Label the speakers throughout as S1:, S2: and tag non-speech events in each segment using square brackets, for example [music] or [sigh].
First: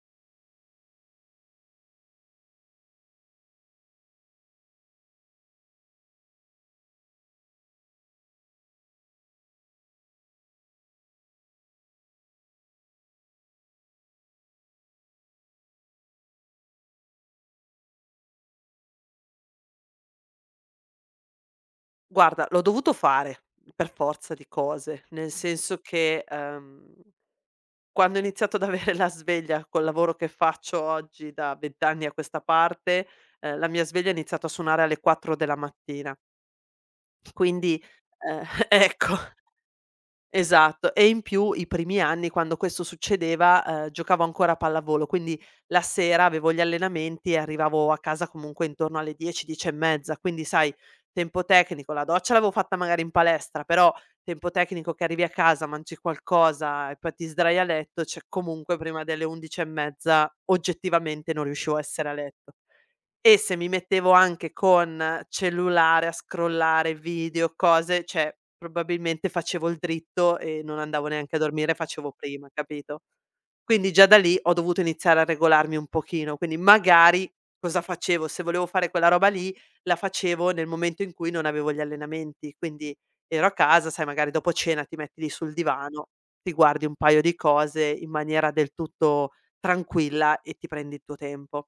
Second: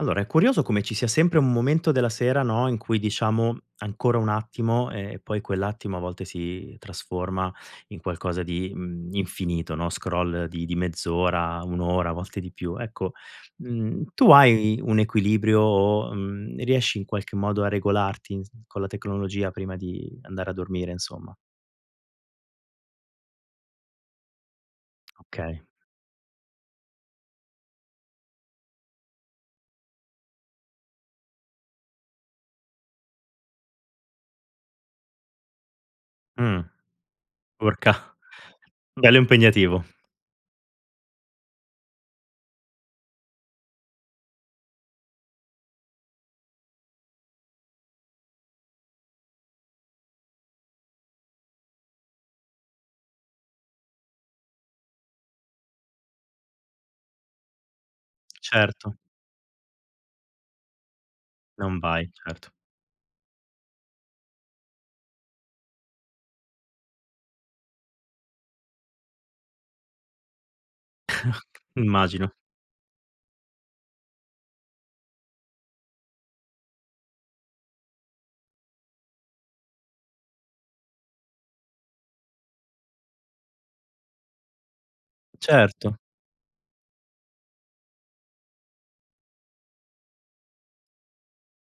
S1: Allora, è curioso come ci sia sempre un momento della sera, no, in cui diciamo: "Ancora un attimo" e e poi quell'attimo a volte si trasforma in qualcosa di, mhmm, infinito, no, scroll di di mezz'ora, 1 ora, a volte di più. Ecco, mhmm, tu hai un equilibrio o, mhmm, riesci, in qualche modo, a regolarti, ins con la tecnologia prima di andare a dormire, insomma?
S2: Guarda, l'ho dovuto fare per forza di cose, nel
S1: Okay.
S2: senso che, ehm, quando ho iniziato ad avere la sveglia col lavoro che faccio oggi da 20 anni a questa parte, ehm, la mia sveglia ha iniziato a suonare alle 4 della mattina.
S1: Mh.
S2: Quindi,
S1: Urca!
S2: ehm,
S1: [chuckles]
S2: ecco,
S1: Bello impegnativo.
S2: esatto. E in più i primi anni, quando questo succedeva, ehm, giocavo ancora a pallavolo, quindi la sera avevo gli allenamenti e arrivavo a casa, comunque, intorno alle 10-10 e mezza, quindi, sai, tempo tecnico, la doccia l'avevo fatta magari in palestra, però tempo tecnico che arrivi a casa, mangi qualcosa e poi ti sdrai a letto cioè, comunque,
S1: Certo.
S2: prima delle 11 e mezza, oggettivamente, non riuscivo
S1: Non
S2: a essere
S1: vai,
S2: a
S1: certo.
S2: letto. E se mi mettevo anche con cellulare a scrollare video, cose, cioè probabilmente facevo il dritto e non andavo neanche a
S1: [chuckles]
S2: dormire, facevo
S1: Immagino.
S2: prima, capito? Quindi, già da lì, ho dovuto iniziare a regolarmi un pochino, quindi, magari, cosa facevo, se volevo fare quella roba lì, la facevo nel momento in cui non avevo gli allenamenti, quindi ero a casa, sai, magari dopo cena ti metti lì sul
S1: Certo.
S2: divano, ti guardi un paio di cose in maniera del tutto tranquilla e ti prendi i tuo tempo.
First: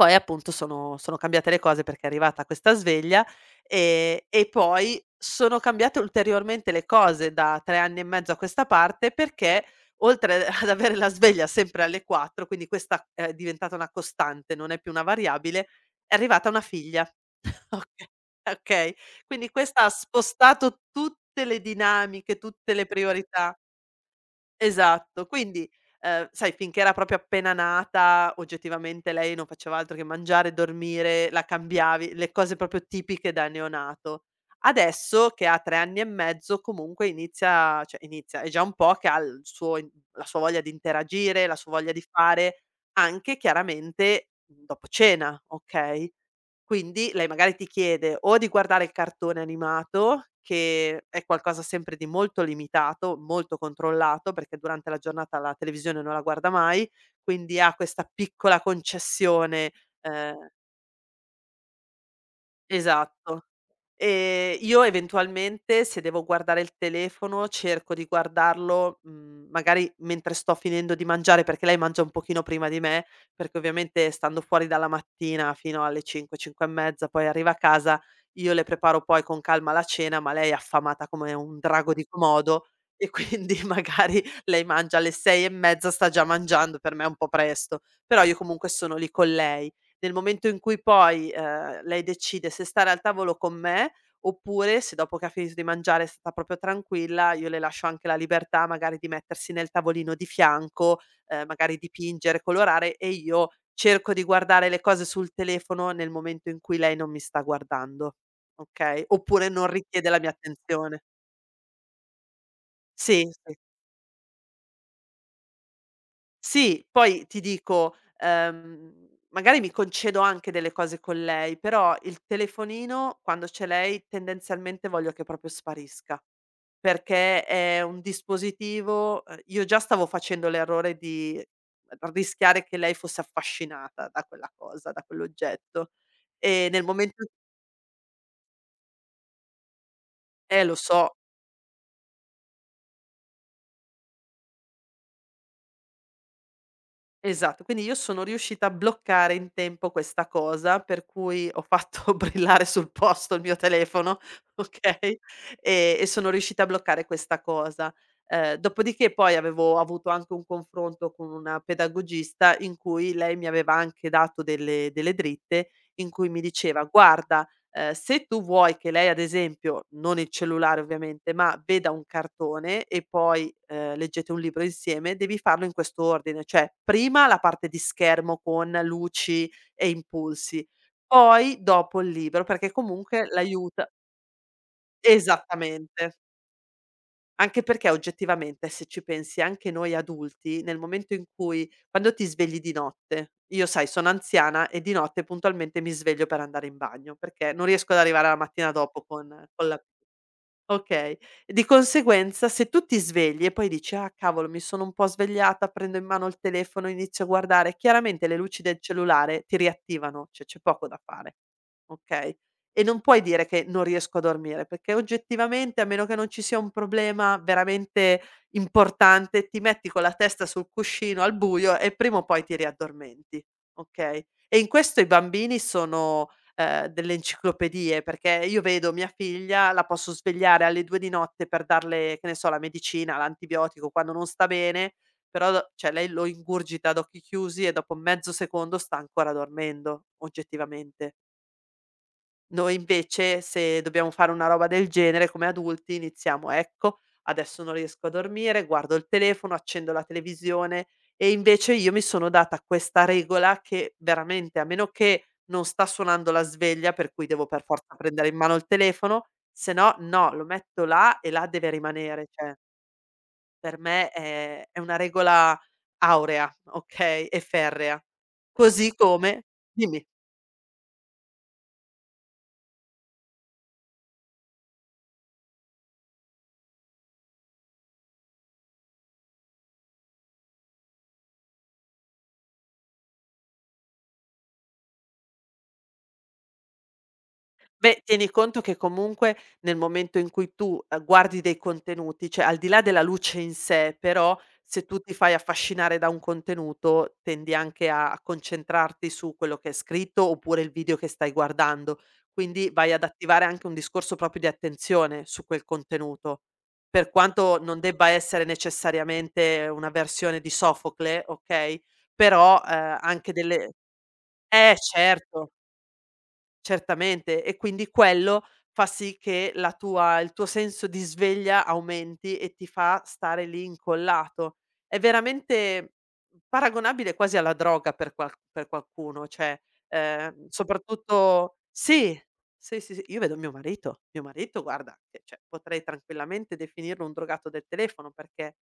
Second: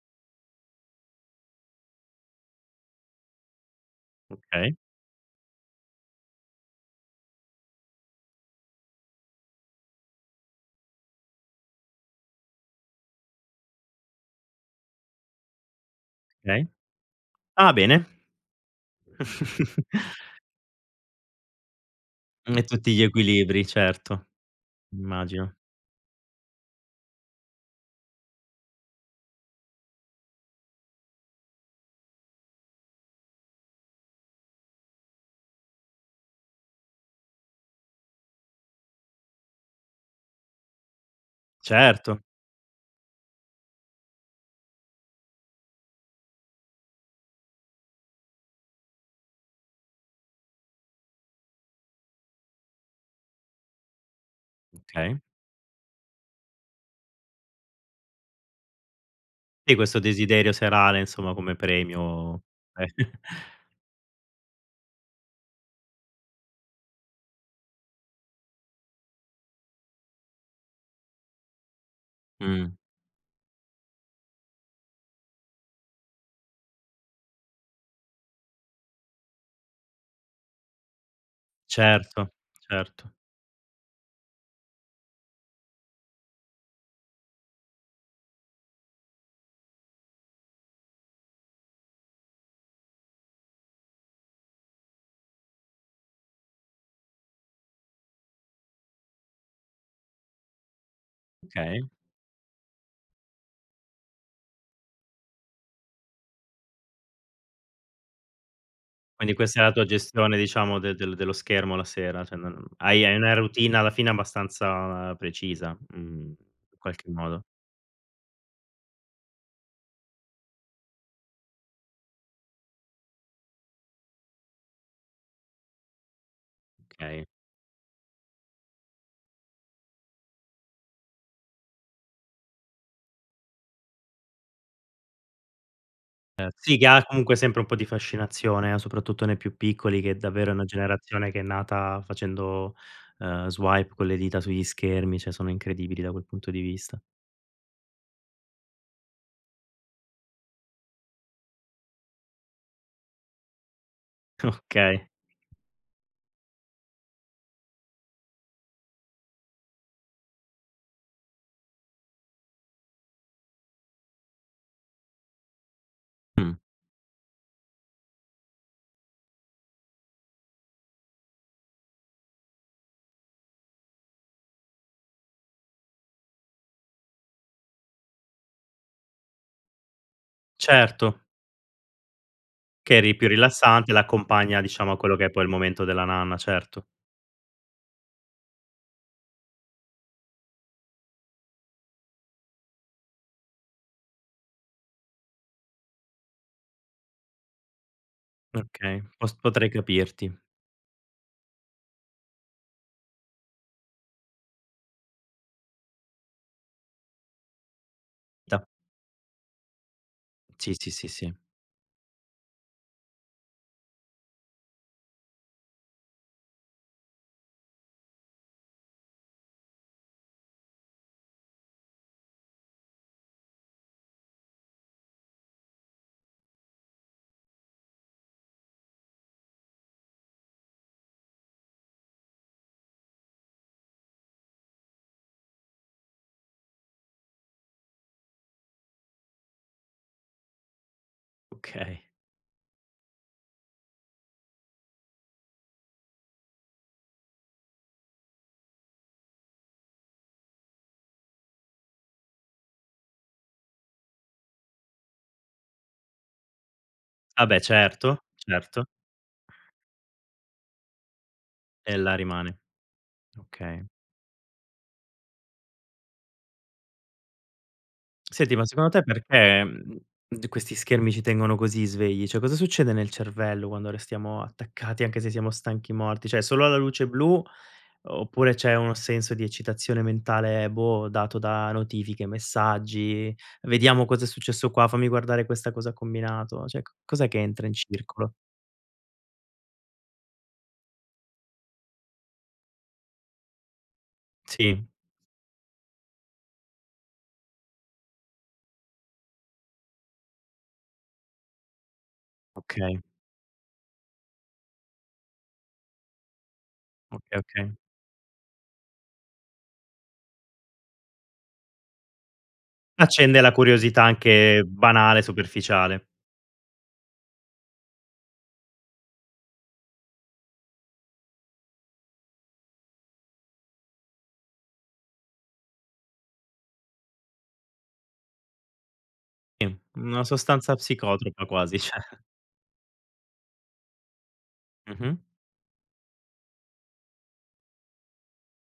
S2: Poi, appunto, sono sono cambiate le cose perché è arrivata questa sveglia, ehm, e
S1: Okay.
S2: poi sono cambiate ulteriormente le cose da 3 anni e mezzo a questa parte, perché oltre, a ad avere la sveglia sempre alle 4, quindi questa è è diventata una costante, non è più una variabile, è arrivata una
S1: Okay.
S2: figlia, [chuckles]
S1: Ah, bene.
S2: oka okay, quindi questa
S1: [chuckles]
S2: ha spostato tutte le dinamiche,
S1: Mh, e
S2: tutte le
S1: tutti gli
S2: priorità.
S1: equilibri, certo.
S2: Esatto.
S1: Immagino.
S2: Quindi, ehm, sai, finché era proprio appena nata oggettivamente lei non faceva altro che mangiare e dormire, la cambiavi, le cose proprio tipiche da neonato. Adesso che ha 3 anni e mezzo, comunque inizia a cioè, inizia, è già un po' che ha il suo in la sua voglia di interagire, la sua voglia di
S1: Certo.
S2: fare anche, chiaramente, dopo cena, okay, quindi lei magari ti chiede o di guardare il cartone animato che è qualcosa sempre di molto limitato, molto controllato, perché durante la
S1: Okay.
S2: giornata la televisione non la guarda mai, quindi ha questa piccola concessione,
S1: E questo
S2: ehm
S1: desiderio serale, insomma, come premio. [chuckles]
S2: Esatto, ehm, io eventualmente se devo guardare il telefono, cerco di guardarlo, mhmm, magari mentre sto finendo di mangiare perché lei mangia un pochino prima
S1: Mh.
S2: di me, perché ovviamente stando fuori dalla mattina fino alle 5-5 e mezza, poi arriva a casa, io le preparo poi con calma la cena, ma lei è affamata come un drago di
S1: Certo,
S2: Komodo, e
S1: certo.
S2: quindi, magari, lei mangia alle 6 e mezza sta già mangiando, per me un po' presto, però io comunque sono lì con lei. Nel momento in cui poi, ehm, lei decide se stare al tavolo con me oppure se dopo che ha finito di mangiare sta proprio tranquilla, io le lascio anche la libertà magari di mettersi nel tavolino di fianco, ehm, magari
S1: Okay.
S2: dipingere, colorare e io cerco di guardare le cose sul telefono nel momento in cui lei non mi sta guardando, okay,
S1: Quindi
S2: oppure
S1: questa è
S2: non
S1: la tua
S2: richiede la mia
S1: gestione, diciamo, de
S2: attenzione.
S1: del dello schermo la sera, cioè non hai hai
S2: Sì,
S1: una
S2: sì.
S1: routine alla fine abbastanza, uhm, precisa, mhmm, in
S2: Sì.
S1: qualche
S2: Poi, ti
S1: modo.
S2: dico, ehm, magari mi concedo anche delle cose con lei, però il telefonino quando c'è lei, tendenzialmente, voglio che proprio sparisca,
S1: Okay.
S2: perché è un dispositivo ehm, io già stavo facendo l'errore di rischiare che lei fosse affascinata da quella cosa, da quell'oggetto,
S1: Ehm,
S2: ehm,
S1: sì
S2: nel
S1: che ha,
S2: momento in
S1: comunque, sempre un po' di fascinazione, a soprattutto nei più piccoli che, davvero, è
S2: Eh,
S1: una
S2: lo so.
S1: generazione che è nata facendo, ehm, swipe con le dita sugli schermi, cioè sono incredibili da quel punto di vista.
S2: Esatto. Quindi io sono riuscita a bloccare in tempo questa cosa, per cui ho fatto brillare sul posto il mio telefono,
S1: Okay.
S2: okay, e e sono riuscita a bloccare questa cosa. Ehm, dopodiché poi avevo avuto anche un confronto con una pedagogista, in cui lei mi aveva anche dato delle delle dritte, in cui mi
S1: Mh.
S2: diceva: "Guarda, ehm, se tu vuoi che lei, ad esempio, non il cellulare ovviamente, ma veda un cartone e poi, ehm, leggete un libro insieme, devi farlo in questo ordine, cioè: prima la parte di schermo con luci e impulsi,
S1: Certo.
S2: poi dopo il libro, perché
S1: Che è ri
S2: comunque
S1: più
S2: l'aiuta"
S1: rilassante, l'accompagna, diciamo, a quello che è poi il momento della
S2: Esattamente.
S1: nanna, certo.
S2: Anche perché, oggettivamente, se ci pensi, anche noi adulti nel momento in cui quando ti svegli di notte io, sai, sono anziana e di notte puntualmente mi sveglio per andare in bagno perché non riesco ad arrivare alla mattina
S1: Okay,
S2: dopo con
S1: pos
S2: con
S1: potrei
S2: la
S1: capirti.
S2: okay, di conseguenza se tu ti svegli e poi dici: "Ah, cavolo, mi sono un po' svegliata, prendo in mano il telefono e inizio a guardare"; chiaramente le luci
S1: Da
S2: de cellulare ti riattivano, c'è c'è
S1: Sì,
S2: poco
S1: sì,
S2: da
S1: sì, sì.
S2: fare, okay, e non puoi dire che "non riesco a dormire," perché, oggettivamente, a meno che non ci sia un problema veramente importante, ti metti con la testa sul cuscino al buio e prima o poi ti riaddormenti, okay. E in questo i bambini sono, ehm, delle enciclopedie, perché io vedo mia figlia, la posso svegliare alle 2 di notte per darle, che ne so, la medicina, l'antibiotico quando non sta bene, però do cioè, lei lo ingurgita ad occhi chiusi e dopo mezzo secondo sta ancora dormendo, oggettivamente.
S1: Okay.
S2: Noi, invece, se dobbiamo fare una roba del genere, come adulti, iniziamo: "Ecco, adesso non riesco a dormire, guardo il telefono, accendo la televisione" e invece io mi sono data questa regola che, veramente, a meno che non sta suonando la sveglia, per cui
S1: Ah,
S2: devo
S1: beh
S2: per forza
S1: certo,
S2: prendere in mano il
S1: certo.
S2: telefono, se no, no, lo metto là e là deve
S1: E là
S2: rimanere, cioè
S1: rimane.
S2: per
S1: Okay.
S2: me è è una regola aurea, okay, e ferrea.
S1: Senti, ma, secondo
S2: Così
S1: te,
S2: come
S1: perché, mhmm,
S2: dimmi.
S1: d questi schermi ci tengono così svegli? Cioè, cosa succede nel cervello quando restiamo attaccati anche se siamo stanchi morti? Cioè, solo alla luce blu? O oppure, c'è uno senso di eccitazione mentale, boh, dato da notifiche, messaggi, "Vediamo cosa è successo qua," "Fammi guardare questa cosa ha combinato," cioè co cos'è che entra in
S2: Beh, tieni
S1: circolo?
S2: conto che comunque nel momento in cui tu a guardi dei contenuti cioè, al di là della luce in sè, però, se
S1: Sì.
S2: tu ti fai affascinare da un contenuto, tendi anche a a concentrarti su quello che è scritto oppure il video che stai guardando, quindi vai
S1: Okay.
S2: ad attivare anche un discorso proprio di attenzione su quel contenuto. Per
S1: Oka
S2: quanto
S1: okay.
S2: non debba essere necessariamente una versione di Sofocle, okay, però, ehm, anche
S1: Accende la
S2: delle
S1: curiosità anche
S2: eh,
S1: banale,
S2: certo!
S1: superficiale.
S2: Certamente, e quindi quello fa sì che la tua il tuo senso di sveglia aumenti e ti fa stare lì incollato. È veramente paragonabile quasi alla droga per qual per qualcuno, cioè,
S1: I, una
S2: ehm,
S1: sostanza psicotropa
S2: soprattutto
S1: quasi, cioè
S2: sì, sì, sì, s io vedo mio marito, mio marito guarda
S1: Mh-mh.
S2: che, cioè, potrei tranquillamente definirlo un drogato del telefono, perché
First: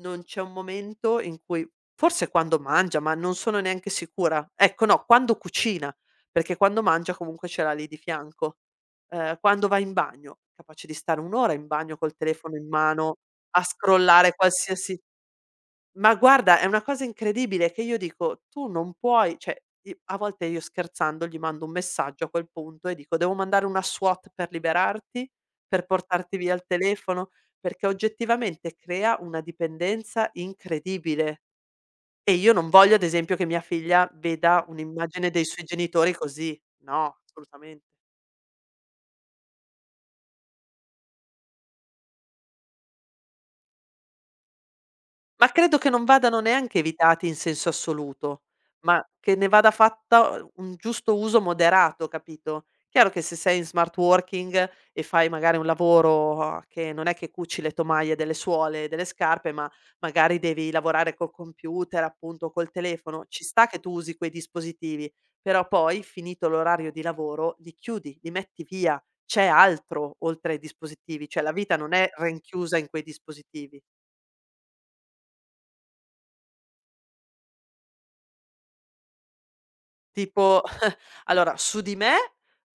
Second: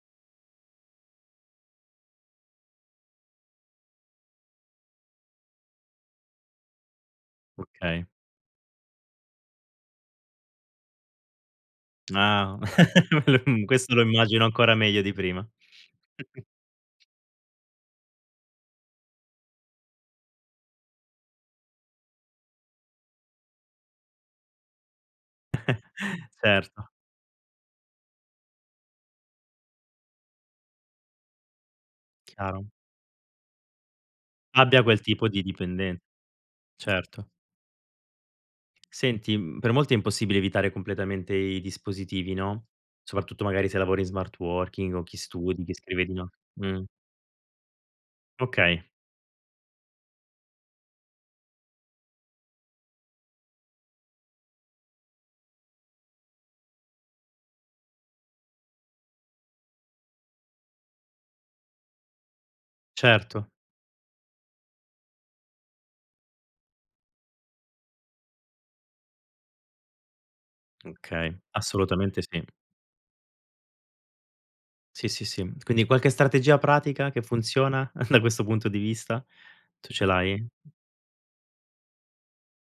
S2: non c'è un momento in cui forse quando mangia, ma non sono neanche sicura; ecco, no, quando cucina! Perché quando mangia comunque ce l'ha lì di
S1: Okay.
S2: fianco, ehm, quando va in bagno, capace di stare 1 ora in bagno col telefono
S1: Na
S2: in mano
S1: [chuckles] me lo
S2: a
S1: m questo lo
S2: scrollare
S1: immagino ancora
S2: qualsiasi
S1: meglio di prima..
S2: ma,
S1: [unintelligible]
S2: guarda, è una cosa incredibile e che io dico: "Tu non puoi" cioè, i a volte, io scherzando, gli mando un messaggio a quel punto e dico: "Devo mandare una SWAT per liberarti? Per
S1: [chuckles]
S2: portarti via il
S1: Certo.
S2: telefono?" perché oggettivamente crea una dipendenza incredibile, e io
S1: Chiaro.
S2: non voglio ad esempio che mia figlia veda
S1: Abbia quel tipo
S2: un'immagine
S1: di
S2: dei suoi
S1: dipenden
S2: genitori così. No,
S1: certo.
S2: assolutamen
S1: Senti, mhmm, per molti è impossibile evitare completamente i dispositivi, no, soprattutto magari se lavori in smart working o chi
S2: Ma
S1: studi, chi
S2: credo che non
S1: scrive di no
S2: vadano neanche
S1: mh.
S2: evitati in senso assoluto,
S1: Okay.
S2: ma che ne vada fatta u un giusto uso moderato, capito? Chiaro che se sei in smart working e fai magari un lavoro, uhm, che non è che cuci le tomaie delle suole delle scarpe, ma magari devi lavorare col computer, appunto, o col telefono, ci
S1: Certo.
S2: sta che tu usi quei dispositivi. Però poi finito l'orario di lavoro, li chiudi, li metti via, c'è altro oltre ai dispositivi.
S1: Okay,
S2: Cioè, la vita non è
S1: assolutamente sì.
S2: rinchiusa in quei dispositivi.
S1: Sì, sì, sì, quindi qualche strategia pratica che funziona, [chuckles] da questo punto di vista, tu ce l'hai?
S2: Tipo [chuckles] allora, su di me,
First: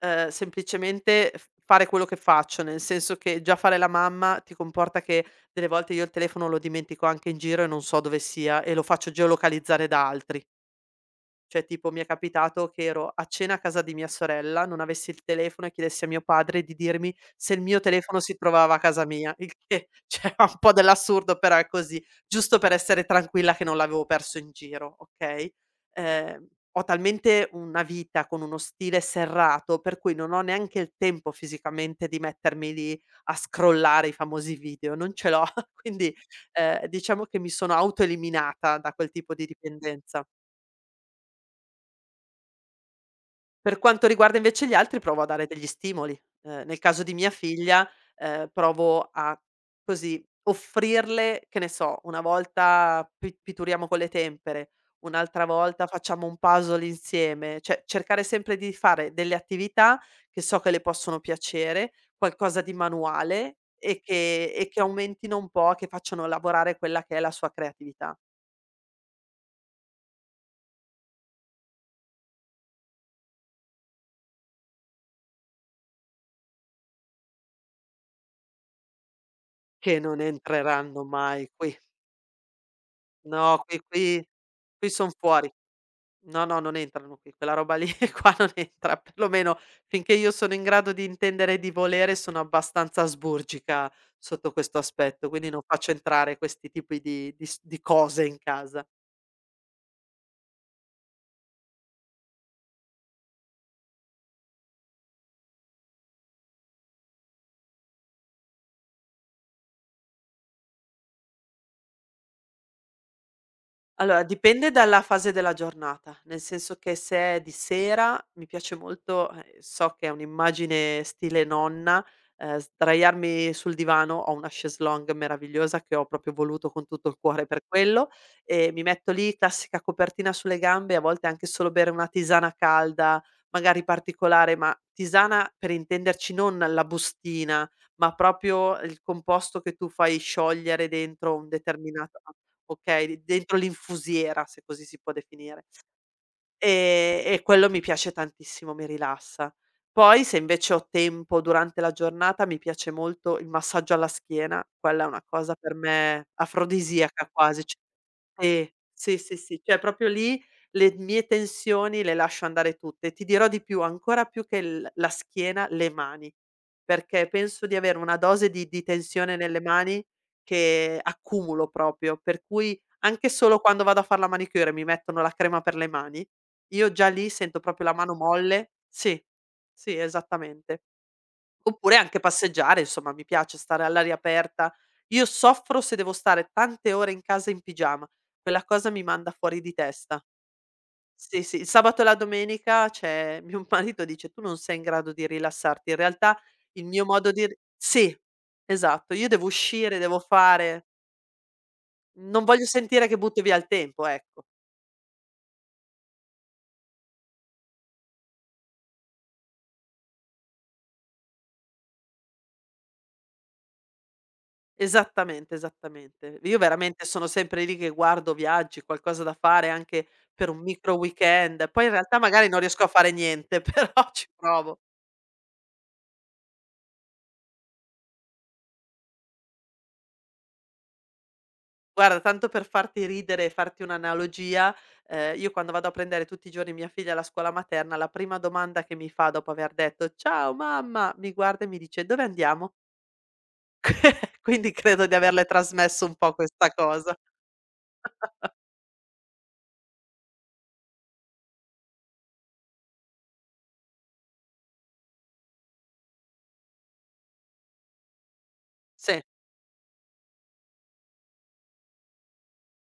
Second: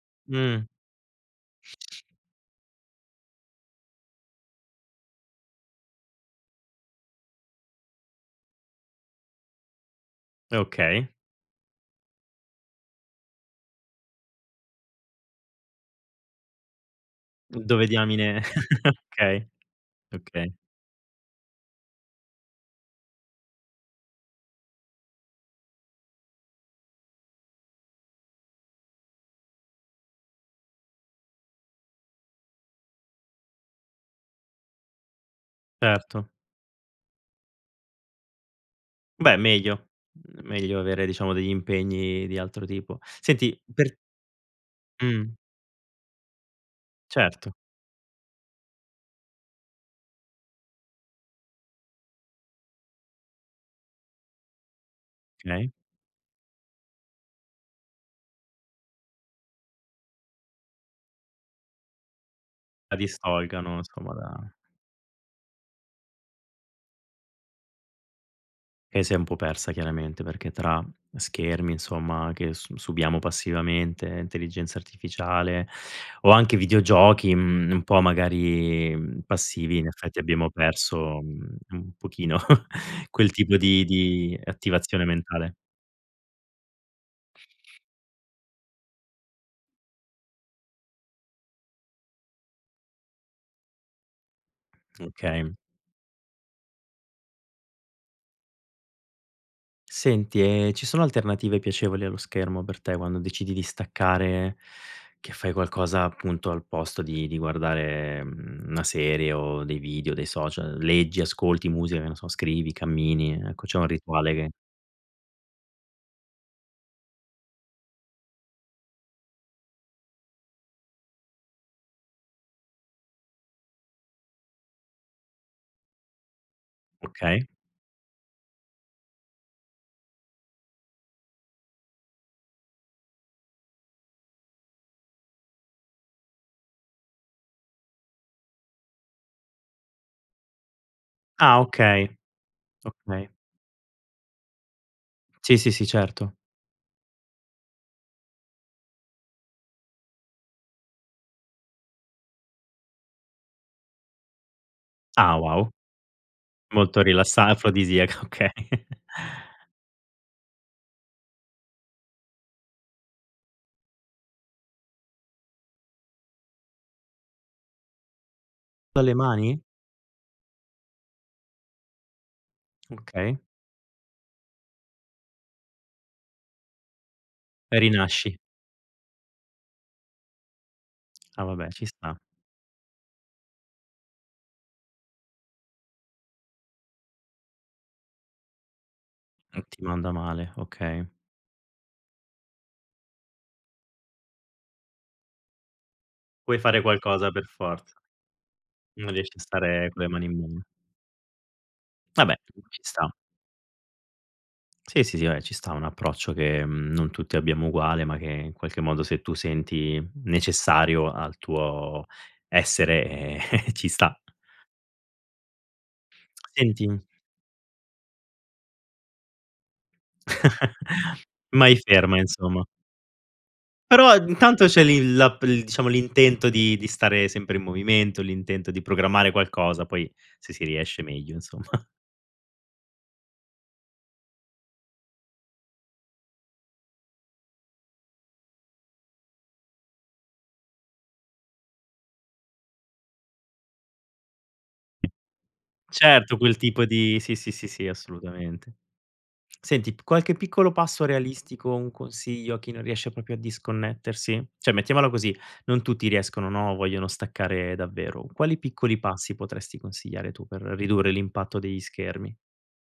S2: uhm,
S1: Mh.
S2: semplicemente f fare quello che faccio. Nel senso che, già fare la mamma ti comporta che delle volte io il telefono lo dimentico anche in giro e non so dove sia e lo faccio geolocalizzare da altri.
S1: È okay.
S2: Cioè, tipo, mi è capitato che ero a cena a casa di mia sorella, non avessi il telefono e chiedessi a mio padre di dirmi se il mio
S1: Dove
S2: telefono si
S1: diamine
S2: trovava a
S1: [chuckles]
S2: casa mia
S1: okay,
S2: il che, cioè, ha
S1: okay.
S2: un po' dell'assurdo, però è così; giusto per essere tranquilla che non l'avevo perso in giro, okay? Ehm, ho talmente una vita con uno stile serrato per cui non ho neanche il tempo fisicamente di mettermi lì a scrollare i famosi video, non ce l'ho. [chuckles] Quindi,
S1: Certo.
S2: ehm, diciamo che mi sono auto-eliminata da quel tipo
S1: Beh,
S2: di
S1: meglio!
S2: dipendenza.
S1: Meglio avere, diciamo, degli impegni di altro tipo. Senti,
S2: Per
S1: per
S2: quanto riguarda, invece, gli altri provo a
S1: Mh.
S2: dare degli stimoli, ehm, nel caso di mia
S1: Certo.
S2: figlia, ehm, provo a, così, offrirle che ne so, una volta pi pitturiamo con le tempere, un'altra
S1: Okay.
S2: volta facciamo un puzzle insieme. Cioè, cercare sempre di fare delle attività che so che le possono piacere, qualcosa di
S1: La
S2: manuale
S1: distolga, no,
S2: e
S1: somma,
S2: che
S1: da
S2: e che aumentino un po' che facciano lavorare quella che è la sua creatività.
S1: E si è un po' persa chiaramente perché tra schermi, insomma, che s subiamo passivamente, intelligenza artificiale o anche videogiochi, mhmm, un po' magari, mhmm, passivi, in
S2: Che
S1: effetti,
S2: non
S1: abbiamo
S2: entreranno
S1: perso,
S2: mai
S1: mhmm,
S2: qui.
S1: un pochino [chuckles] quel tipo
S2: No, qui
S1: di
S2: qui
S1: di
S2: qui
S1: attivazione
S2: son fuori.
S1: mentale.
S2: No, no non entrano qui, quella roba lì [chuckles] qua non entra per lo meno, finché io sono in grado di intendere e di volere, sono abbastanza asburgica sotto questo aspetto, quindi
S1: Okay.
S2: non faccio entrare questi tipi di di s di cose in casa.
S1: Senti, ehm, ci sono alternative piacevoli allo schermo per te quando decidi di staccare, che fai qualcosa, appunto, al posto di di guardare, mhmm, una serie o dei video, dei social? Leggi, ascolti musica, che ne so, scrivi, cammini, ehm, ecco, c'è un
S2: Allora,
S1: rituale che
S2: dipende dalla fase della giornata, nel senso che se è di sera, mi piace molto a ehm, so che è un'immagine stile nonna, ehm, sdraiarmi sul divano, ho una chaise longue meravigliosa che ho proprio voluto con tutto il
S1: Okay.
S2: cuore per quello, e mi metto lì, classica copertina sulle gambe e a volte anche solo bere una tisana calda, magari particolare, ma tisana per intenderci non la bustina, ma proprio il composto che tu fai sciogliere dentro un
S1: Ah, okay,
S2: determinato okay, li
S1: okay.
S2: dentro l'infusiera, se così si può
S1: Sì,
S2: definire.
S1: sì, sì, certo.
S2: Ehm, e quello mi piace tantissimo, mi rilassa. Poi, se invece ho tempo, durante la giornata mi piace molto il massaggio alla schiena, quella è una
S1: Ah,
S2: cosa
S1: wow!
S2: per me
S1: Molto
S2: afrodisiaca
S1: rilassa
S2: quasi, c
S1: afrodisiaco, okay.
S2: sì, sì, sì, sì, cioè proprio lì, le mie tensioni le lascio andare tutte e ti dirò di più: ancora più che il la schiena, le mani, perché penso di avere una dose di di
S1: Dalle
S2: tensione nelle
S1: mani?
S2: mani che accumulo proprio, per cui anche
S1: Okay.
S2: solo quando vado a far la manicure e mi mettono la crema per le mani, io, già lì, sento
S1: E
S2: proprio la mano
S1: rinasci.
S2: molle sì, sì esattamente.
S1: Ah, vabbè, ci
S2: Oppure
S1: sta.
S2: anche passeggiare, insomma, mi piace stare all'aria aperta. Io soffro se devo stare tante ore in casa in pigiama, quella cosa mi manda
S1: E
S2: fuori di
S1: ti manda
S2: testa.
S1: male, okay.
S2: Sì, sì, il sabato e la domenica, c'è mio m marito dice: "Tu non sei in grado di rilassarti," in realtà
S1: Puoi fare
S2: il mio
S1: qualcosa
S2: modo di
S1: per
S2: ri
S1: forza,
S2: sì,
S1: non
S2: esatto, io
S1: riesci a
S2: devo
S1: stare
S2: uscire,
S1: con le
S2: devo
S1: mani in mano.
S2: fare
S1: Vabbè,
S2: Non voglio
S1: ci
S2: sentire
S1: sta.
S2: che butti via il tempo, ecco.
S1: Sì, sì, sì, vabbè, ci sta un approccio che, mhmm, non tutti abbiamo uguale ma che, in qualche modo, se tu senti necessario al tuo essere, ehm, [chuckles] ci sta.
S2: Esattamente, esattamente. V io,
S1: Senti
S2: veramente, sono sempre lì che guardo viaggi, qualcosa da fare anche per un micro
S1: [chuckles]
S2: weekend,
S1: Mai
S2: poi in realtà
S1: ferma,
S2: magari non
S1: insomma.
S2: riesco a fare niente, però
S1: Però
S2: ci
S1: ad intanto
S2: provo.
S1: c'è l'i l'app il diciamo l'intento di di stare sempre in movimento, l'intento di programmare qualcosa, poi se si riesce meglio, insomma. [chuckles]
S2: Guarda, tanto per farti ridere e farti un'analogia, ehm, io quando vado a prendere tutti i giorni mia figlia alla scuola materna, la prima domanda che mi fa dopo aver detto: "Ciao, mamma", mi guarda e mi dice: "Dove andiamo?" [chuckles] Quindi credo di averle trasmesso un po'
S1: Certo, quel
S2: questa
S1: tipo
S2: cosa.
S1: di sì, sì, sì,
S2: [chuckles]
S1: assolutamente. Senti, p qualche piccolo passo realistico o un consiglio a chi non riesce proprio a disconnettersi? Cioè, mettiamola così: non tutti riescono, no, o vogliono staccare davvero; quali piccoli
S2: Sì.
S1: passi potresti consigliare tu per ridurre l'impatto degli schermi?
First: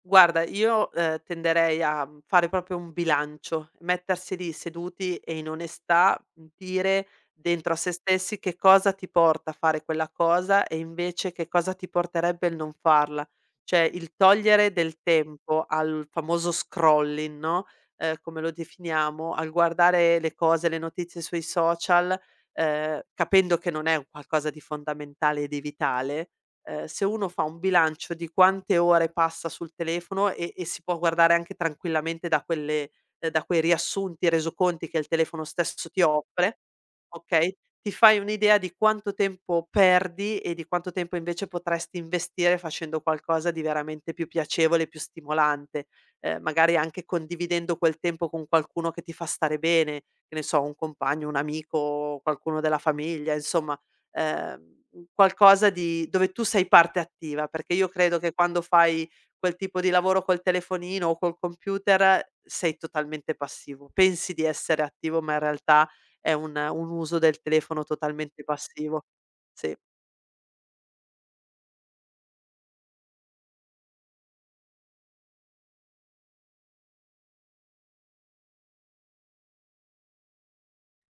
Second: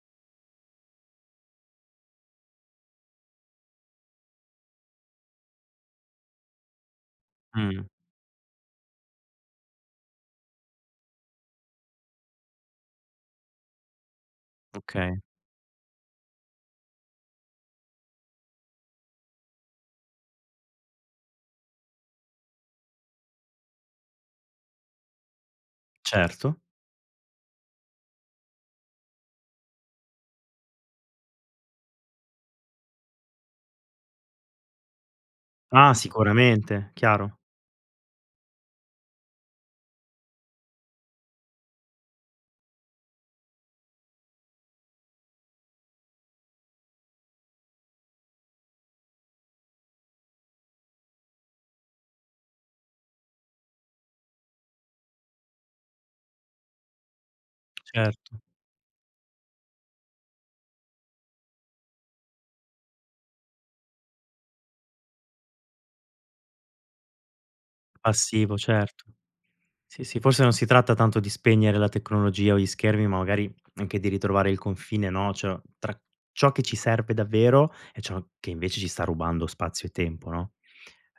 S2: Guarda, io, ehm, tenderei a, mhmm, fare proprio un bilancio: mettersi lì seduti e, in onestà, mhmm, dire dentro a
S1: Mh.
S2: se stessi che cosa ti porta a fare quella cosa, e, invece, che cosa ti porterebbe il non farla. Cioè, il togliere del
S1: Okay.
S2: tempo al famoso scrolling, no, ehm, come lo definiamo, al guardare le cose, le notizie sui social, ehm, capendo che non è un qualcosa di fondamentale e di vitale.
S1: Certo.
S2: Uhm, se uno fa un bilancio di quante ore passa sul telefono e e si può guardare anche tranquillamente da quelle ehm, da quei riassunti, resoconti che il telefono stesso
S1: Ah,
S2: ti offre,
S1: sicuramente, chiaro.
S2: okay, ti fai un'idea di quanto tempo perdi e di quanto tempo invece potresti investire facendo qualcosa di veramente più piacevole, più stimolante, uhm, magari anche condividendo quel tempo con qualcuno che ti fa stare bene, che ne so, un compagno, un amico, qualcuno della famiglia, insomma. Ehm, qualcosa di dove tu sei parte attiva perché io credo che
S1: Certo.
S2: quando fai quel tipo di lavoro col telefonino o col computer sei totalmente passivo, pensi di essere attivo, ma in realtà è un un uso del telefono totalmente
S1: Passivo,
S2: passivo,
S1: certo.
S2: sì.
S1: Sì, sì, forse non si tratta tanto di spegnere la tecnologia o gli schermi, ma magari anche di ritrovare il confine, no, c'ho tra ciò che ci serve davvero e ciò che, invece, ci sta rubando spazio e tempo, no?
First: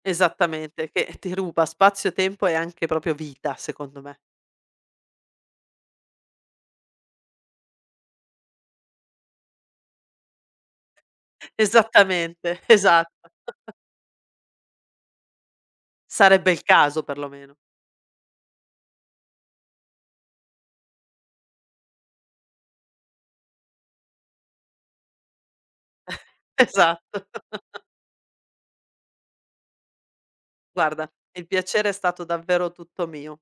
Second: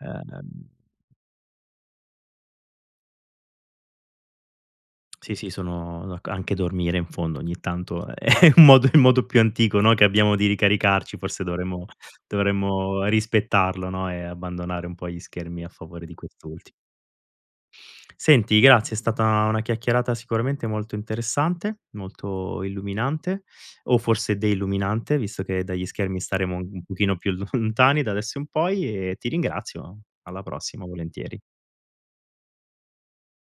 S1: Ehm
S2: Esattamente, che [chuckles] ti ruba spazio, tempo e anche proprio vita, secondo me.
S1: [tsk] Sì, sì sono d'ac anche dormire, in fondo, ogni tanto è è un modo i modo più antico, no, che abbiamo di ricaricarci, forse dovremmo
S2: Esattamente,
S1: dovremmo
S2: esatto. [chuckles]
S1: rispettarlo, no, e abbandonare un po' gli schermi a favore di
S2: Sarebbe il
S1: quest'ultimo.
S2: caso, perlomeno.
S1: Senti, grazie, è stata una chiacchierata sicuramente molto interessante, molto illuminante, o forse deluminante, visto che dagli schermi
S2: [chuckles]
S1: staremo un pochino
S2: Esatto.
S1: più
S2: [chuckles]
S1: lontani da adesso in poi, e ti ringrazio. Alla prossima,
S2: Guarda,
S1: volentieri.
S2: il piacere è stato davvero tutto mio.